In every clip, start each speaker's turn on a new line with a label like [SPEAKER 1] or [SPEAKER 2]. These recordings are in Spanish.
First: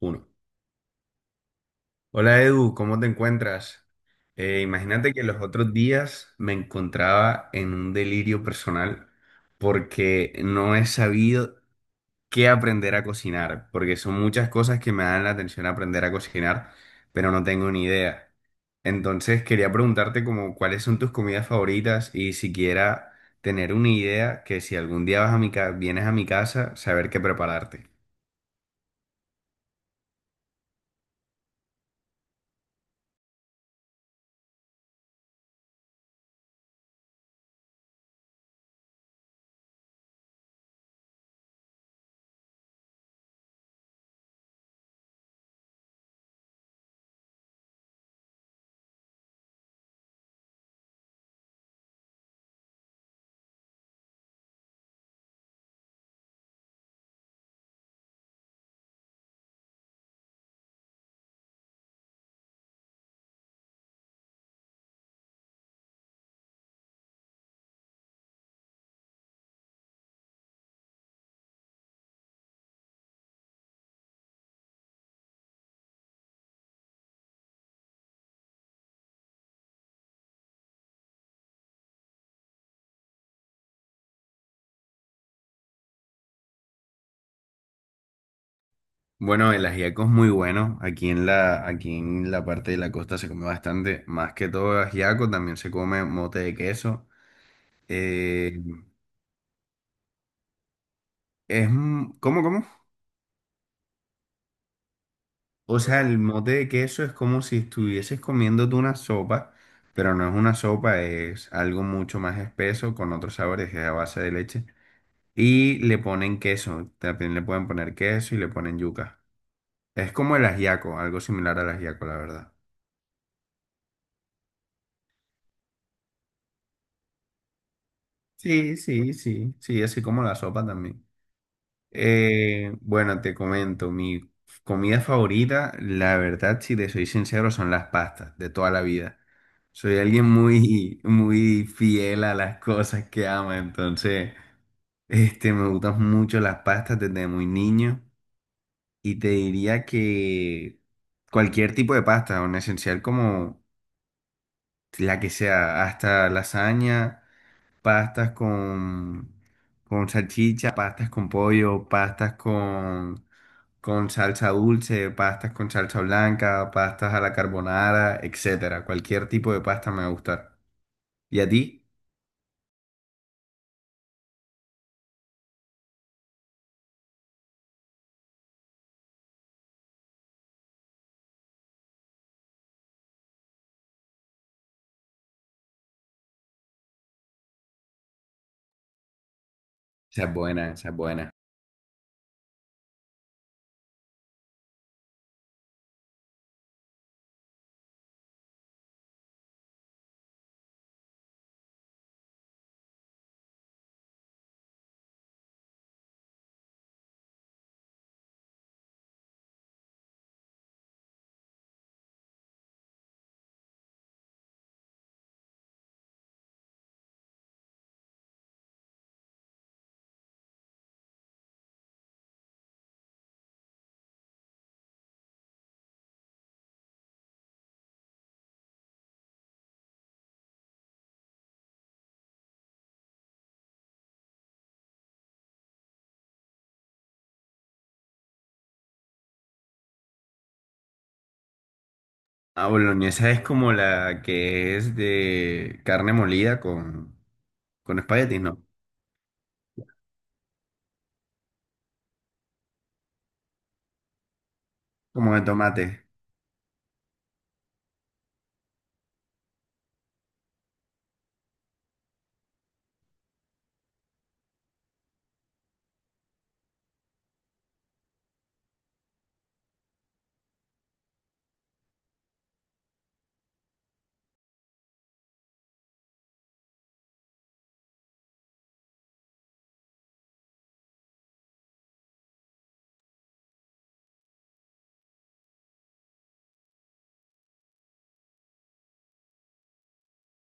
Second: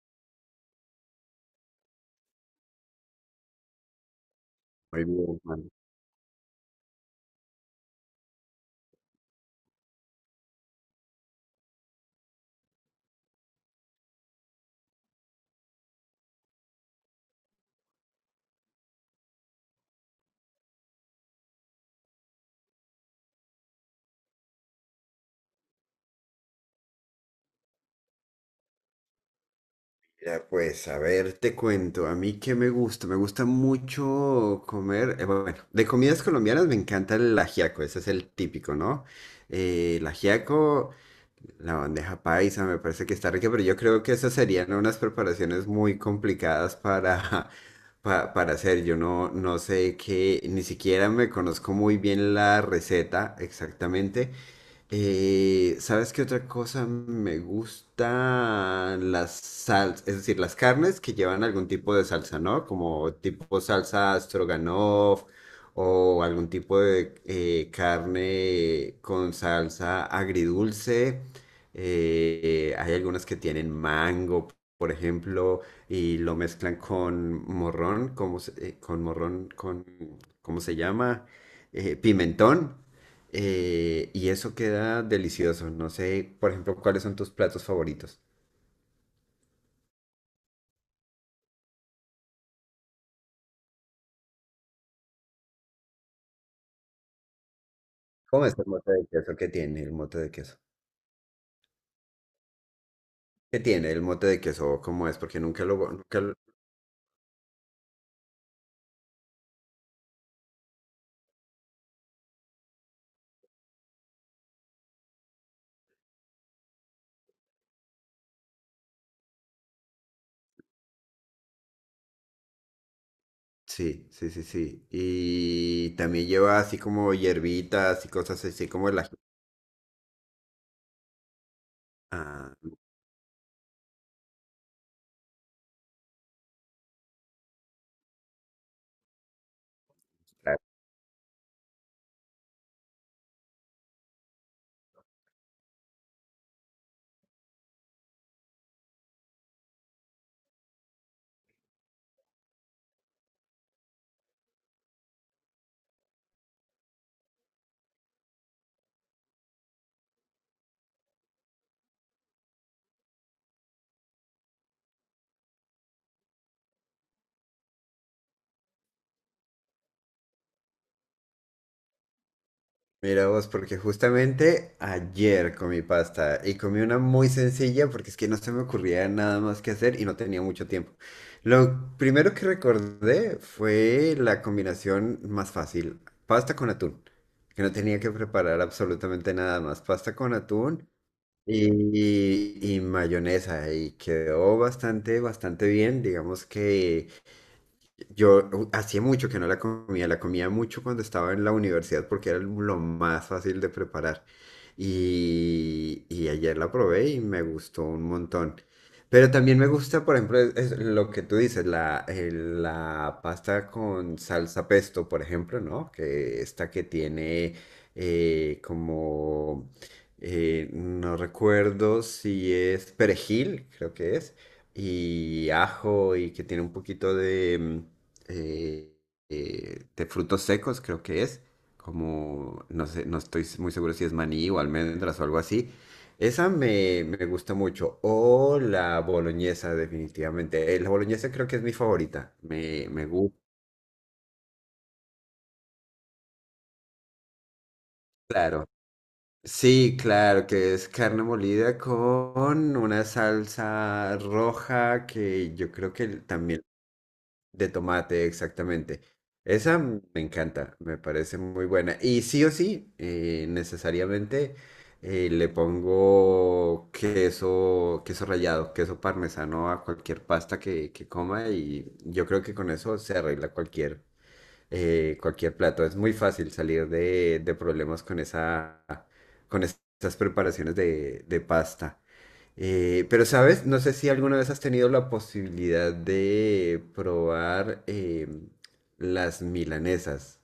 [SPEAKER 1] Uno. Hola Edu, ¿cómo te encuentras?
[SPEAKER 2] Muy
[SPEAKER 1] Imagínate que
[SPEAKER 2] bien,
[SPEAKER 1] los
[SPEAKER 2] Juan.
[SPEAKER 1] otros días me encontraba en un delirio personal porque no he sabido qué aprender a cocinar, porque son muchas cosas que me dan la atención aprender a cocinar, pero no tengo ni idea. Entonces quería preguntarte como cuáles son tus comidas favoritas y siquiera tener una idea que si algún día vas a vienes a mi casa, saber qué prepararte.
[SPEAKER 2] Mira, pues, a ver, te cuento, a mí qué me gusta mucho comer, bueno, de comidas colombianas me encanta el ajiaco, ese es el típico, ¿no? Eh, el ajiaco, la bandeja paisa, me parece que está rica, pero yo creo que esas serían unas preparaciones muy complicadas para, para hacer, yo no sé qué, ni siquiera me conozco muy bien la receta exactamente. ¿Sabes qué otra cosa me gusta? Las salsas, es decir, las carnes que llevan algún tipo de salsa, ¿no? Como tipo salsa stroganoff o algún tipo de carne con salsa agridulce. Hay algunas que tienen mango, por ejemplo, y lo mezclan con morrón, con morrón, ¿cómo se llama? Pimentón. Y eso queda delicioso. No sé, por ejemplo, cuáles son tus platos favoritos.
[SPEAKER 1] Bueno, el ajiaco es muy bueno. Aquí en la parte de la costa se come bastante. Más que todo ajiaco, también se come mote de queso.
[SPEAKER 2] ¿Cómo es
[SPEAKER 1] Eh,
[SPEAKER 2] el mote de queso?
[SPEAKER 1] es, ¿cómo, cómo?
[SPEAKER 2] ¿Qué tiene el mote de queso? ¿Cómo es? Porque nunca
[SPEAKER 1] O sea, el mote de queso es como si estuvieses comiéndote una sopa, pero no es una sopa, es algo mucho más espeso con otros sabores, es a base de leche. Y le ponen queso, también le pueden poner queso y le ponen yuca. Es como el ajiaco, algo similar al ajiaco, la verdad.
[SPEAKER 2] Sí, sí, sí, sí. Y también lleva así como hierbitas y cosas así
[SPEAKER 1] Sí,
[SPEAKER 2] como el
[SPEAKER 1] sí,
[SPEAKER 2] ají.
[SPEAKER 1] sí, sí, así como la sopa también.
[SPEAKER 2] Ah,
[SPEAKER 1] Bueno, te comento, mi comida favorita, la verdad, si te soy sincero, son las pastas de toda la vida. Soy alguien muy, muy fiel a las cosas que ama, entonces, este, me gustan mucho las pastas desde muy niño y te diría que cualquier tipo de pasta, un esencial como la que sea, hasta lasaña pastas con salchicha, pastas con pollo, pastas con salsa dulce, pastas con salsa blanca, pastas a la carbonara, etcétera. Cualquier tipo de pasta me va a gustar. ¿Y a ti?
[SPEAKER 2] mira vos, porque justamente ayer comí pasta y comí una muy sencilla porque es que no se me ocurría nada más que hacer y no tenía mucho tiempo. Lo primero que recordé fue la combinación más fácil, pasta con atún, que no tenía que preparar absolutamente nada más, pasta
[SPEAKER 1] Esa es
[SPEAKER 2] con
[SPEAKER 1] buena, esa
[SPEAKER 2] atún
[SPEAKER 1] es buena.
[SPEAKER 2] y, y mayonesa y quedó bastante, bastante bien, digamos que... Yo hacía mucho que no la comía, la comía mucho cuando estaba en la universidad porque era lo más fácil de preparar. Y ayer la probé y me gustó un montón. Pero también me gusta, por ejemplo, es lo que tú dices, la pasta con salsa pesto, por ejemplo, ¿no? Que esta que tiene eh, como, no recuerdo si es perejil, creo que es, y ajo y que tiene un poquito de... eh, de frutos secos, creo que es, como, no sé, no estoy muy seguro si es maní o almendras o algo así. Esa me gusta mucho. O la boloñesa, definitivamente. La boloñesa creo que es mi favorita.
[SPEAKER 1] Ah,
[SPEAKER 2] Me
[SPEAKER 1] boloñesa es
[SPEAKER 2] gusta,
[SPEAKER 1] como la que es de carne molida con espaguetis, ¿no?
[SPEAKER 2] claro. Sí, claro, que es carne molida con una salsa roja
[SPEAKER 1] Como de
[SPEAKER 2] que yo creo
[SPEAKER 1] tomate.
[SPEAKER 2] que también de tomate, exactamente. Esa me encanta, me parece muy buena. Y sí o sí, necesariamente le pongo queso, queso rallado, queso parmesano a cualquier pasta que coma y yo creo que con eso se arregla cualquier, cualquier plato. Es muy fácil salir de problemas con esa, con esas preparaciones de pasta. Pero, ¿sabes? No sé si alguna vez has tenido la posibilidad de probar las milanesas.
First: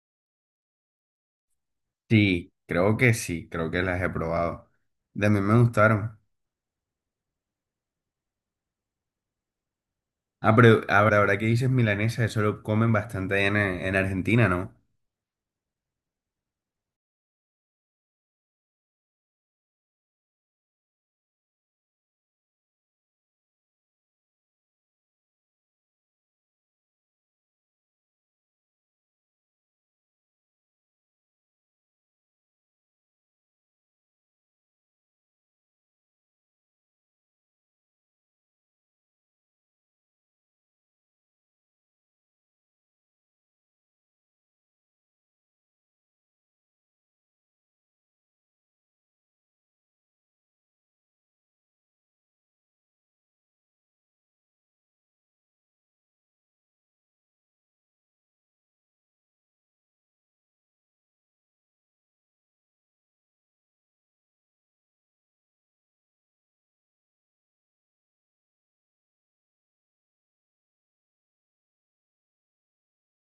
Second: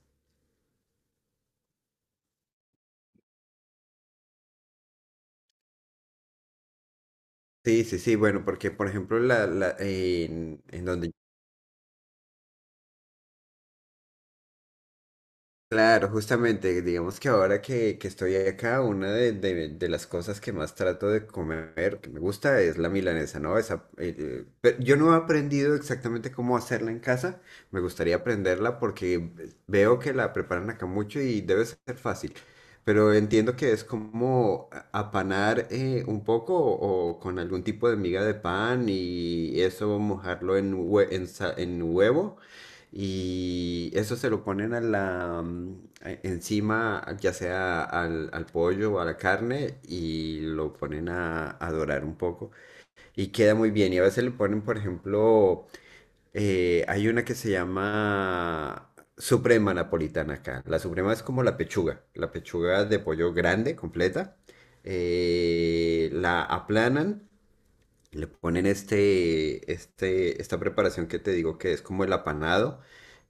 [SPEAKER 1] Sí, creo que las he probado. De mí me gustaron.
[SPEAKER 2] Sí, sí, sí, bueno, porque por ejemplo
[SPEAKER 1] Ah, pero
[SPEAKER 2] en donde
[SPEAKER 1] ahora, ahora que dices milanesa, eso lo comen bastante allá en Argentina, ¿no?
[SPEAKER 2] claro, justamente, digamos que ahora que estoy acá, una de las cosas que más trato de comer, que me gusta, es la milanesa, ¿no? Esa, yo no he aprendido exactamente cómo hacerla en casa, me gustaría aprenderla porque veo que la preparan acá mucho y debe ser fácil, pero entiendo que es como apanar un poco o con algún tipo de miga de pan y eso mojarlo en, en huevo y eso se lo ponen a la, encima, ya sea al, al pollo o a la carne, y lo ponen a dorar un poco. Y queda muy bien. Y a veces le ponen, por ejemplo, hay una que se llama suprema napolitana acá. La suprema es como la pechuga de pollo grande, completa. La aplanan, le ponen esta preparación que te digo que es como el apanado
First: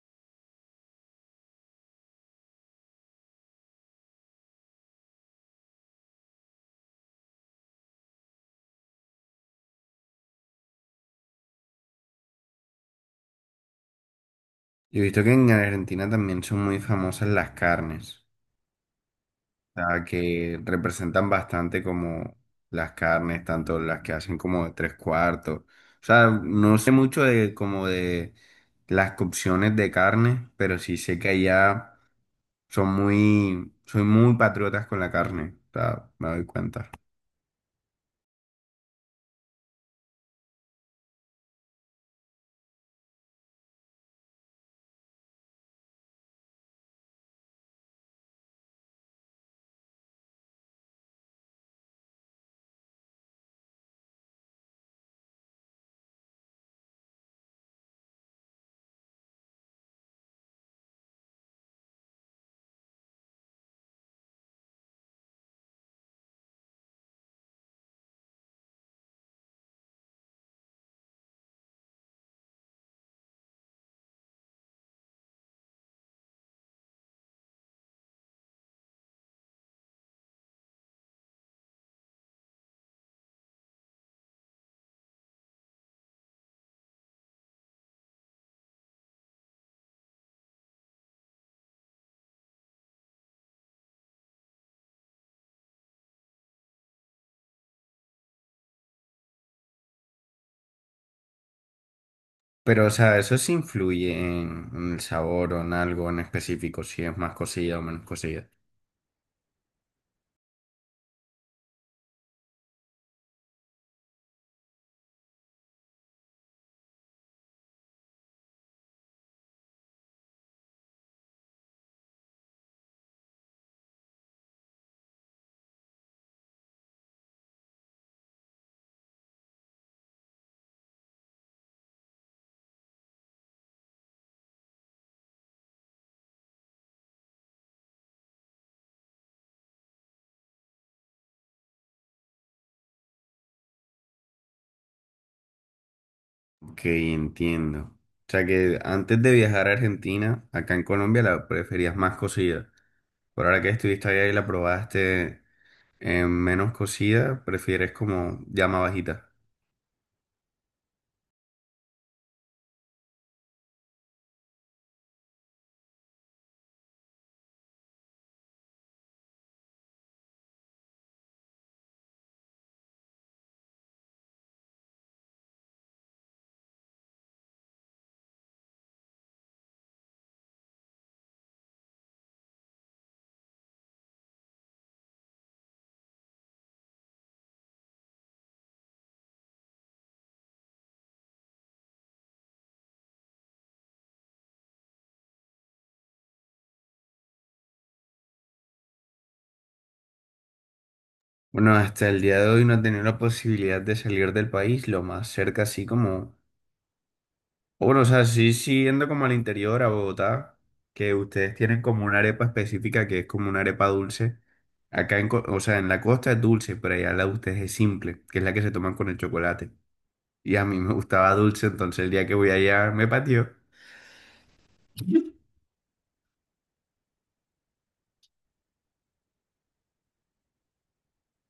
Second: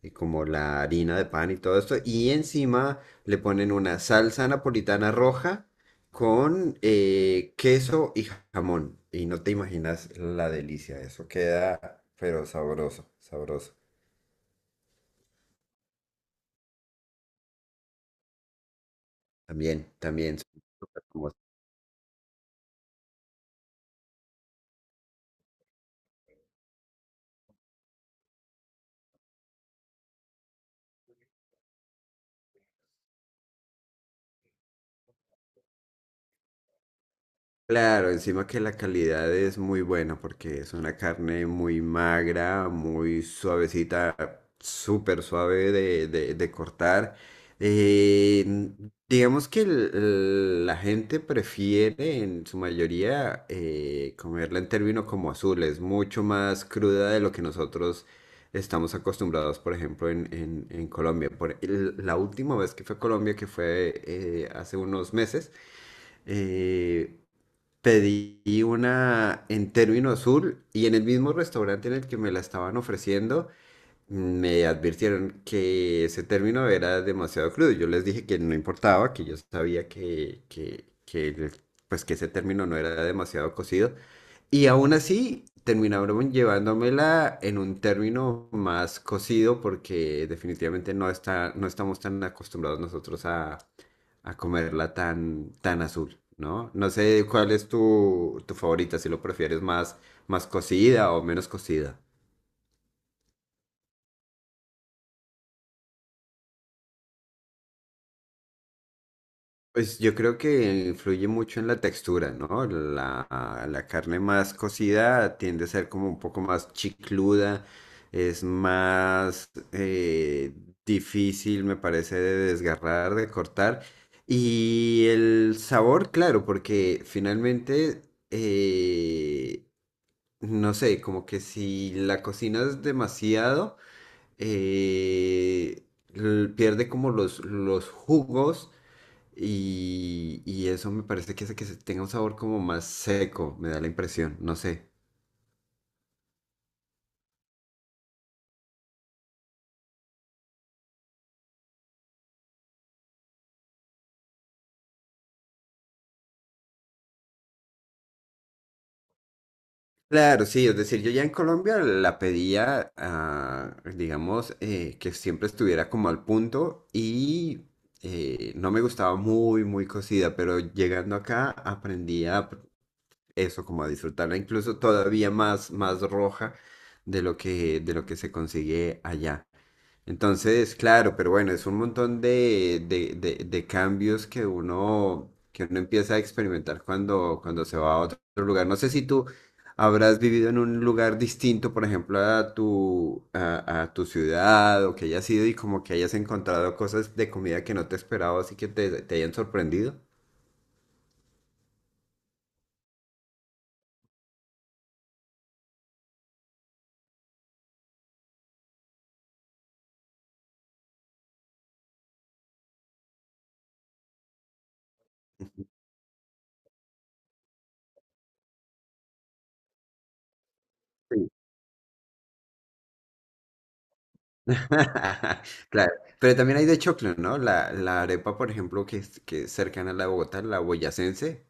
[SPEAKER 2] y como la harina de pan y todo esto. Y encima le ponen una salsa napolitana roja con queso y jamón. Y no te imaginas la delicia, eso queda, pero sabroso, sabroso.
[SPEAKER 1] Yo he visto que en Argentina también son muy famosas las carnes, o
[SPEAKER 2] También,
[SPEAKER 1] sea,
[SPEAKER 2] también.
[SPEAKER 1] que representan bastante como las carnes, tanto las que hacen como de tres cuartos. O sea, no sé mucho de como de las cocciones de carne, pero sí sé que allá son muy patriotas con la carne, o sea, me doy cuenta.
[SPEAKER 2] Claro, encima que la calidad es muy buena porque es una carne muy magra, muy suavecita, súper suave de, de cortar. Digamos que la gente prefiere en su mayoría comerla en términos como azul, es mucho más cruda de lo que nosotros estamos acostumbrados, por ejemplo, en, en Colombia. La última vez que fue a Colombia, que fue hace unos meses, eh, pedí una en Término Azul y en el mismo restaurante en el que me la estaban ofreciendo, me advirtieron que ese término era demasiado crudo. Yo les dije que no importaba, que yo sabía pues que ese término no era demasiado cocido. Y aún así terminaron llevándomela en un término más cocido porque definitivamente no está, no estamos tan acostumbrados nosotros a comerla tan, tan azul, ¿no? No sé cuál es tu, tu favorita, si lo prefieres más, más cocida o menos cocida.
[SPEAKER 1] Pero, o sea, eso sí influye en el sabor o en algo en específico, si es más cocida o menos cocida.
[SPEAKER 2] Pues yo creo que influye mucho en la textura, ¿no? La carne más cocida tiende a ser como un poco más chicluda, es más difícil, me parece, de desgarrar, de cortar. Y el sabor, claro, porque finalmente, eh, no sé, como que si la cocinas demasiado, eh, pierde como los jugos y eso me parece que hace que se tenga un sabor como más seco, me da la impresión, no sé.
[SPEAKER 1] Ok, entiendo. O sea que antes de viajar a Argentina, acá en Colombia la preferías más cocida. Por ahora que estuviste allá y la probaste menos cocida, prefieres como llama bajita.
[SPEAKER 2] Claro, sí, es decir, yo ya en Colombia la pedía, digamos, que siempre estuviera como al punto y no me gustaba muy, muy cocida, pero llegando acá eso, como a disfrutarla, incluso todavía más, más roja de lo que se consigue allá. Entonces, claro, pero bueno, es un montón de cambios que uno empieza a experimentar cuando, cuando se va a otro lugar. No sé si tú habrás vivido en un lugar distinto, por ejemplo, a tu, a tu ciudad, o que hayas ido y como que hayas encontrado cosas de comida que no te esperabas y que te hayan sorprendido.
[SPEAKER 1] Bueno, hasta el día de hoy no he tenido la posibilidad de salir del país. Lo más cerca, así como bueno, o sea, sí, sí, yendo como al interior, a Bogotá, que ustedes tienen como una arepa específica que es como una arepa dulce. Acá, o sea, en la costa es dulce, pero allá la de ustedes es simple, que es la que se toman con el chocolate. Y a mí me
[SPEAKER 2] Sí.
[SPEAKER 1] gustaba dulce, entonces el día que voy allá me pateó.
[SPEAKER 2] Claro, pero también hay de choclo, ¿no? La arepa, por ejemplo, que es cercana a la de Bogotá, la boyacense.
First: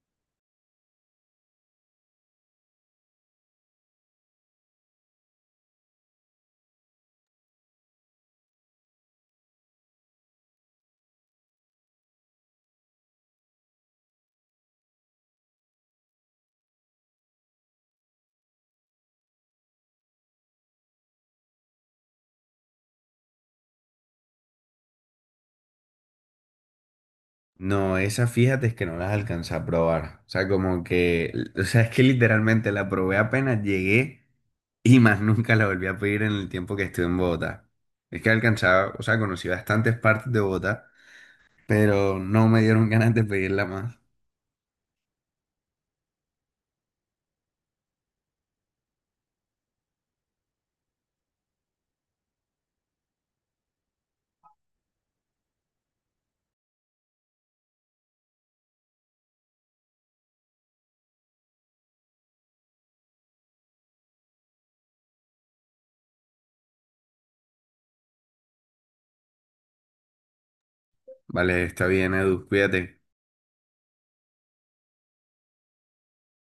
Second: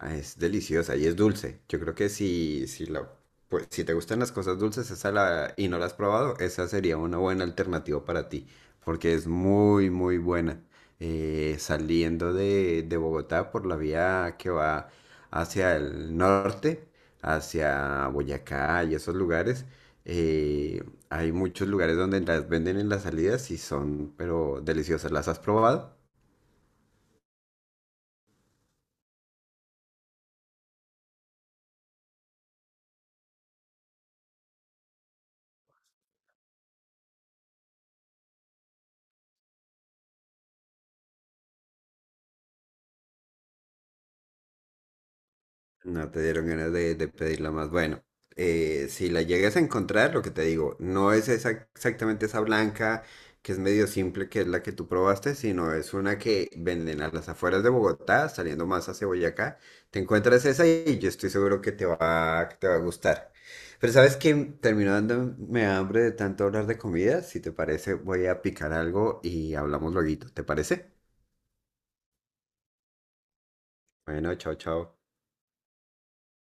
[SPEAKER 2] Ah, es deliciosa y es dulce. Yo creo que pues, si te gustan las cosas dulces esa y no la has probado, esa sería una buena alternativa para ti, porque es muy, muy buena. Saliendo de Bogotá por la vía que va hacia el norte, hacia Boyacá y esos lugares, eh, hay muchos lugares donde las venden en las salidas y son, pero deliciosas. ¿Las has probado?
[SPEAKER 1] No, esas fíjate es que no las alcancé a probar. O sea, como que, o sea, es que literalmente la probé apenas llegué y más nunca la volví a pedir en el tiempo que estuve en Bogotá. Es que alcanzaba, o sea, conocí bastantes partes de Bogotá pero no me dieron ganas de pedirla más.
[SPEAKER 2] No te dieron ganas de pedirla más. Bueno, si la llegas a encontrar, lo que te digo, no es esa- exactamente esa blanca que es medio simple, que es la que tú probaste, sino es una que venden a las afueras de Bogotá, saliendo más hacia Boyacá. Te encuentras esa y yo estoy seguro que te va a gustar. Pero sabes que terminó dándome hambre de tanto hablar de comida. Si te parece, voy a picar algo y hablamos luego. ¿Te parece?
[SPEAKER 1] Vale, está bien, Edu, cuídate.
[SPEAKER 2] Bueno, chao, chao.